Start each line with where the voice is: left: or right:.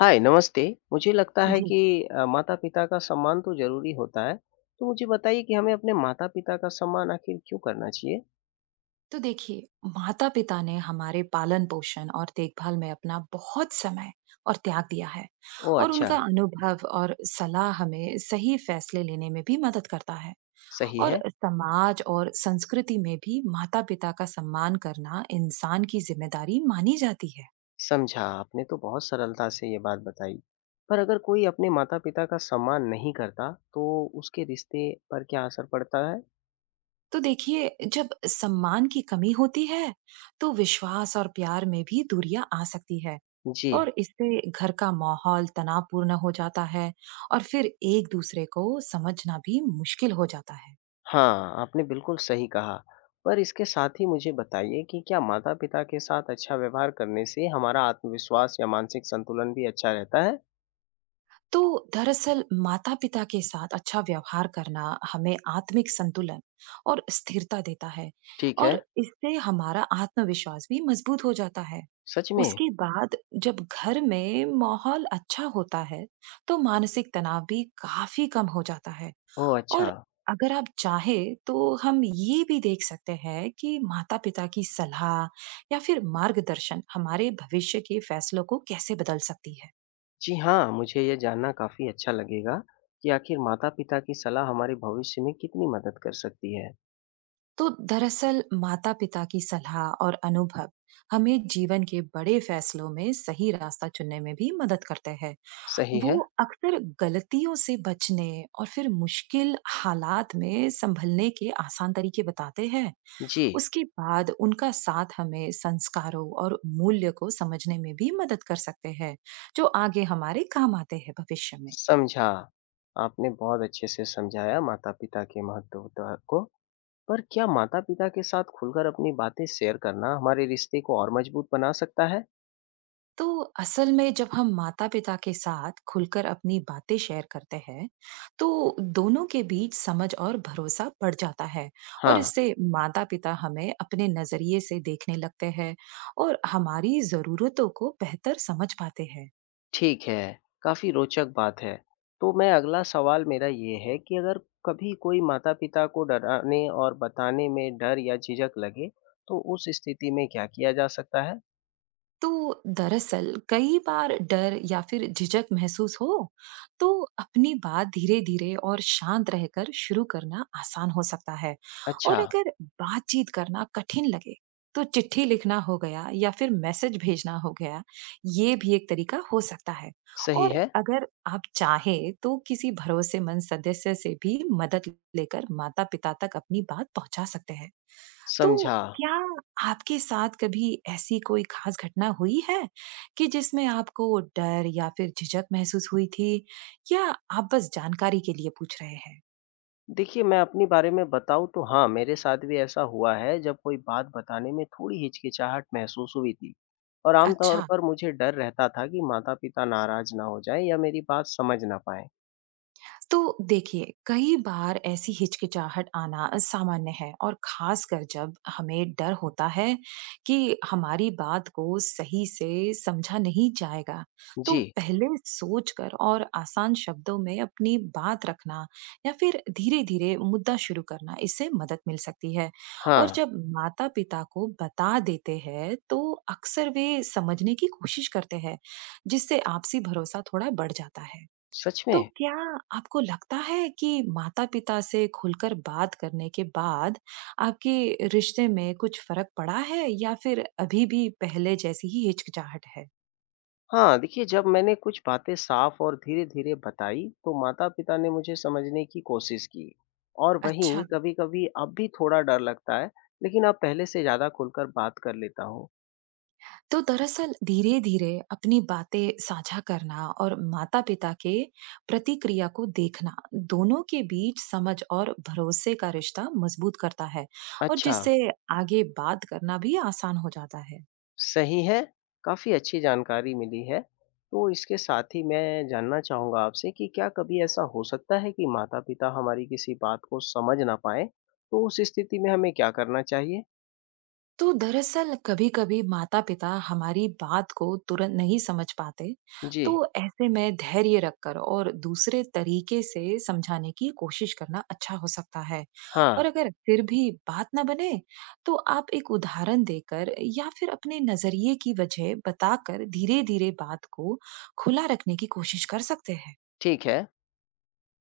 left: हाय, नमस्ते। मुझे लगता है
right: जी।
left: कि माता-पिता का सम्मान तो ज़रूरी होता है। तो मुझे बताइए कि हमें अपने माता-पिता का सम्मान आखिर क्यों करना चाहिए?
right: तो देखिए, माता पिता ने हमारे पालन पोषण और देखभाल में अपना बहुत समय और त्याग दिया है।
left: ओह!
right: और
left: अच्छा,
right: उनका अनुभव और सलाह हमें सही फैसले लेने में भी मदद करता है।
left: सही
right: और
left: है।
right: समाज और संस्कृति में भी माता पिता का सम्मान करना इंसान की जिम्मेदारी मानी जाती है।
left: समझा, आपने तो बहुत सरलता से ये बात बताई। पर अगर कोई अपने माता-पिता का सम्मान नहीं करता, तो उसके रिश्ते पर क्या असर पड़ता है?
right: तो देखिए, जब सम्मान की कमी होती है, तो विश्वास और प्यार में भी दूरियां आ सकती है।
left: जी।
right: और इससे घर का माहौल तनावपूर्ण हो जाता है। और फिर एक दूसरे को समझना भी मुश्किल हो जाता है।
left: हाँ, आपने बिल्कुल सही कहा। पर इसके साथ ही मुझे बताइए कि क्या माता-पिता के साथ अच्छा व्यवहार करने से हमारा आत्मविश्वास या मानसिक संतुलन भी अच्छा रहता है?
right: तो दरअसल माता पिता के साथ अच्छा व्यवहार करना हमें आत्मिक संतुलन और स्थिरता देता है।
left: ठीक
right: और
left: है।
right: इससे हमारा आत्मविश्वास भी मजबूत हो जाता है।
left: सच में?
right: उसके बाद जब घर में माहौल अच्छा होता है, तो मानसिक तनाव भी काफी कम हो जाता है।
left: ओह! अच्छा।
right: और अगर आप चाहे तो हम ये भी देख सकते हैं कि माता-पिता की सलाह या फिर मार्गदर्शन हमारे भविष्य के फैसलों को कैसे बदल सकती है।
left: जी हाँ, मुझे ये जानना काफ़ी अच्छा लगेगा कि आखिर माता-पिता की सलाह हमारे भविष्य में कितनी मदद कर सकती है।
right: तो दरअसल माता-पिता की सलाह और अनुभव हमें जीवन के बड़े फैसलों में सही रास्ता चुनने में भी मदद करते हैं।
left: सही
right: वो
left: है।
right: अक्सर गलतियों से बचने और फिर मुश्किल हालात में संभलने के आसान तरीके बताते हैं।
left: जी,
right: उसके बाद उनका साथ हमें संस्कारों और मूल्य को समझने में भी मदद कर सकते हैं, जो आगे हमारे काम आते हैं भविष्य में।
left: समझा। आपने बहुत अच्छे से समझाया माता-पिता के महत्व त को। पर क्या माता-पिता के साथ खुलकर अपनी बातें शेयर करना हमारे रिश्ते को और मजबूत बना सकता है?
right: तो असल में जब हम माता पिता के साथ खुलकर अपनी बातें शेयर करते हैं, तो दोनों के बीच समझ और भरोसा बढ़ जाता है। और
left: हाँ।
right: इससे माता पिता हमें अपने नजरिए से देखने लगते हैं और हमारी जरूरतों को बेहतर समझ पाते हैं।
left: ठीक है, काफ़ी रोचक बात है। तो मैं अगला सवाल मेरा ये है कि अगर कभी कोई माता-पिता को डराने और बताने में डर या झिझक लगे, तो उस स्थिति में क्या किया जा सकता है?
right: तो दरअसल कई बार डर या फिर झिझक महसूस हो, तो अपनी बात धीरे धीरे और शांत रहकर शुरू करना आसान हो सकता है।
left: अच्छा,
right: और अगर बातचीत करना कठिन लगे, तो चिट्ठी लिखना हो गया या फिर मैसेज भेजना हो गया, ये भी एक तरीका हो सकता है।
left: सही
right: और
left: है,
right: अगर आप चाहे तो किसी भरोसेमंद सदस्य से भी मदद लेकर माता पिता तक अपनी बात पहुंचा सकते हैं। तो
left: समझा।
right: क्या आपके साथ कभी ऐसी कोई खास घटना हुई है कि जिसमें आपको डर या फिर झिझक महसूस हुई थी, या आप बस जानकारी के लिए पूछ रहे हैं?
left: देखिए मैं अपने बारे में बताऊँ तो हाँ, मेरे साथ भी ऐसा हुआ है जब कोई बात बताने में थोड़ी हिचकिचाहट महसूस हुई थी। और आम तौर
right: अच्छा।
left: पर मुझे डर रहता था कि माता-पिता नाराज़ ना हो जाएँ या मेरी बात समझ ना पाएँ।
right: तो देखिए, कई बार ऐसी हिचकिचाहट आना सामान्य है, और खासकर जब हमें डर होता है कि हमारी बात को सही से समझा नहीं जाएगा। तो
left: जी,
right: पहले सोचकर और आसान शब्दों में अपनी बात रखना या फिर धीरे-धीरे मुद्दा शुरू करना, इससे मदद मिल सकती है। और
left: हाँ,
right: जब माता-पिता को बता देते हैं, तो अक्सर वे समझने की कोशिश करते हैं, जिससे आपसी भरोसा थोड़ा बढ़ जाता है।
left: सच
right: तो
left: में?
right: क्या आपको लगता है कि माता-पिता से खुलकर बात करने के बाद आपके रिश्ते में कुछ फ़र्क पड़ा है, या फिर अभी भी पहले जैसी ही हिचकिचाहट है?
left: हाँ, देखिए जब मैंने कुछ बातें साफ और धीरे-धीरे बताई, तो माता-पिता ने मुझे समझने की कोशिश की। और
right: अच्छा।
left: वहीं कभी-कभी अब भी थोड़ा डर लगता है, लेकिन अब पहले से ज़्यादा खुलकर बात कर लेता हूँ।
right: तो दरअसल धीरे-धीरे अपनी बातें साझा करना और माता-पिता के प्रतिक्रिया को देखना, दोनों के बीच समझ और भरोसे का रिश्ता मज़बूत करता है। और
left: अच्छा,
right: जिससे आगे बात करना भी आसान हो जाता है।
left: सही है। काफ़ी अच्छी जानकारी मिली है। तो इसके साथ ही मैं जानना चाहूँगा आपसे कि क्या कभी ऐसा हो सकता है कि माता-पिता हमारी किसी बात को समझ ना पाएँ? तो उस स्थिति में हमें क्या करना चाहिए?
right: तो दरअसल कभी-कभी माता-पिता हमारी बात को तुरंत नहीं समझ पाते,
left: जी,
right: तो ऐसे में धैर्य रखकर और दूसरे तरीके से समझाने की कोशिश करना अच्छा हो सकता है।
left: हाँ,
right: और अगर फिर भी बात ना बने, तो आप एक उदाहरण देकर या फिर अपने नजरिए की वजह बताकर धीरे-धीरे बात को खुला रखने की कोशिश कर सकते हैं।
left: ठीक है।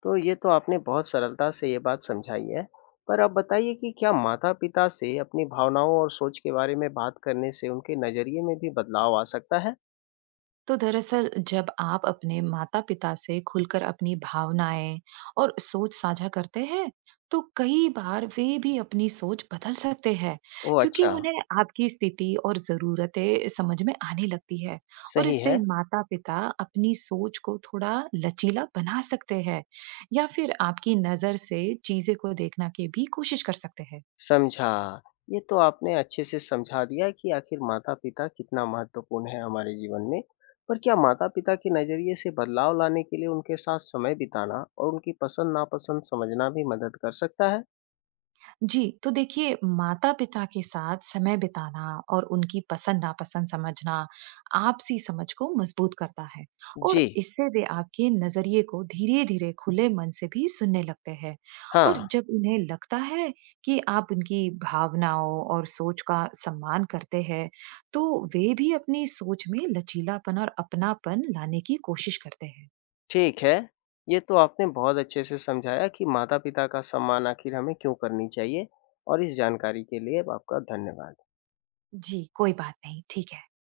left: तो ये तो आपने बहुत सरलता से ये बात समझाई है। पर आप बताइए कि क्या माता-पिता से अपनी भावनाओं और सोच के बारे में बात करने से उनके नज़रिए में भी बदलाव आ सकता है?
right: तो दरअसल जब आप अपने माता पिता से खुलकर अपनी भावनाएं और सोच साझा करते हैं, तो कई बार वे भी अपनी सोच बदल सकते हैं,
left: ओह!
right: क्योंकि
left: अच्छा,
right: उन्हें आपकी स्थिति और जरूरतें समझ में आने लगती है। और
left: सही
right: इससे
left: है,
right: माता पिता अपनी सोच को थोड़ा लचीला बना सकते हैं या फिर आपकी नजर से चीजें को देखना की भी कोशिश कर सकते हैं।
left: समझा। ये तो आपने अच्छे से समझा दिया कि आखिर माता-पिता कितना महत्वपूर्ण है हमारे जीवन में। पर क्या माता-पिता के नज़रिए से बदलाव लाने के लिए उनके साथ समय बिताना और उनकी पसंद-नापसंद समझना भी मदद कर सकता है?
right: जी, तो देखिए, माता-पिता के साथ समय बिताना और उनकी पसंद-नापसंद समझना आपसी समझ को मजबूत करता है। और
left: जी,
right: इससे वे आपके नजरिए को धीरे-धीरे खुले मन से भी सुनने लगते हैं। और
left: हाँ।
right: जब उन्हें लगता है कि आप उनकी भावनाओं और सोच का सम्मान करते हैं, तो वे भी अपनी सोच में लचीलापन और अपनापन लाने की कोशिश करते हैं।
left: ठीक है, ये तो आपने बहुत अच्छे से समझाया कि माता-पिता का सम्मान आखिर हमें क्यों करनी चाहिए और इस जानकारी के लिए आपका धन्यवाद।
right: जी, कोई बात नहीं, ठीक है।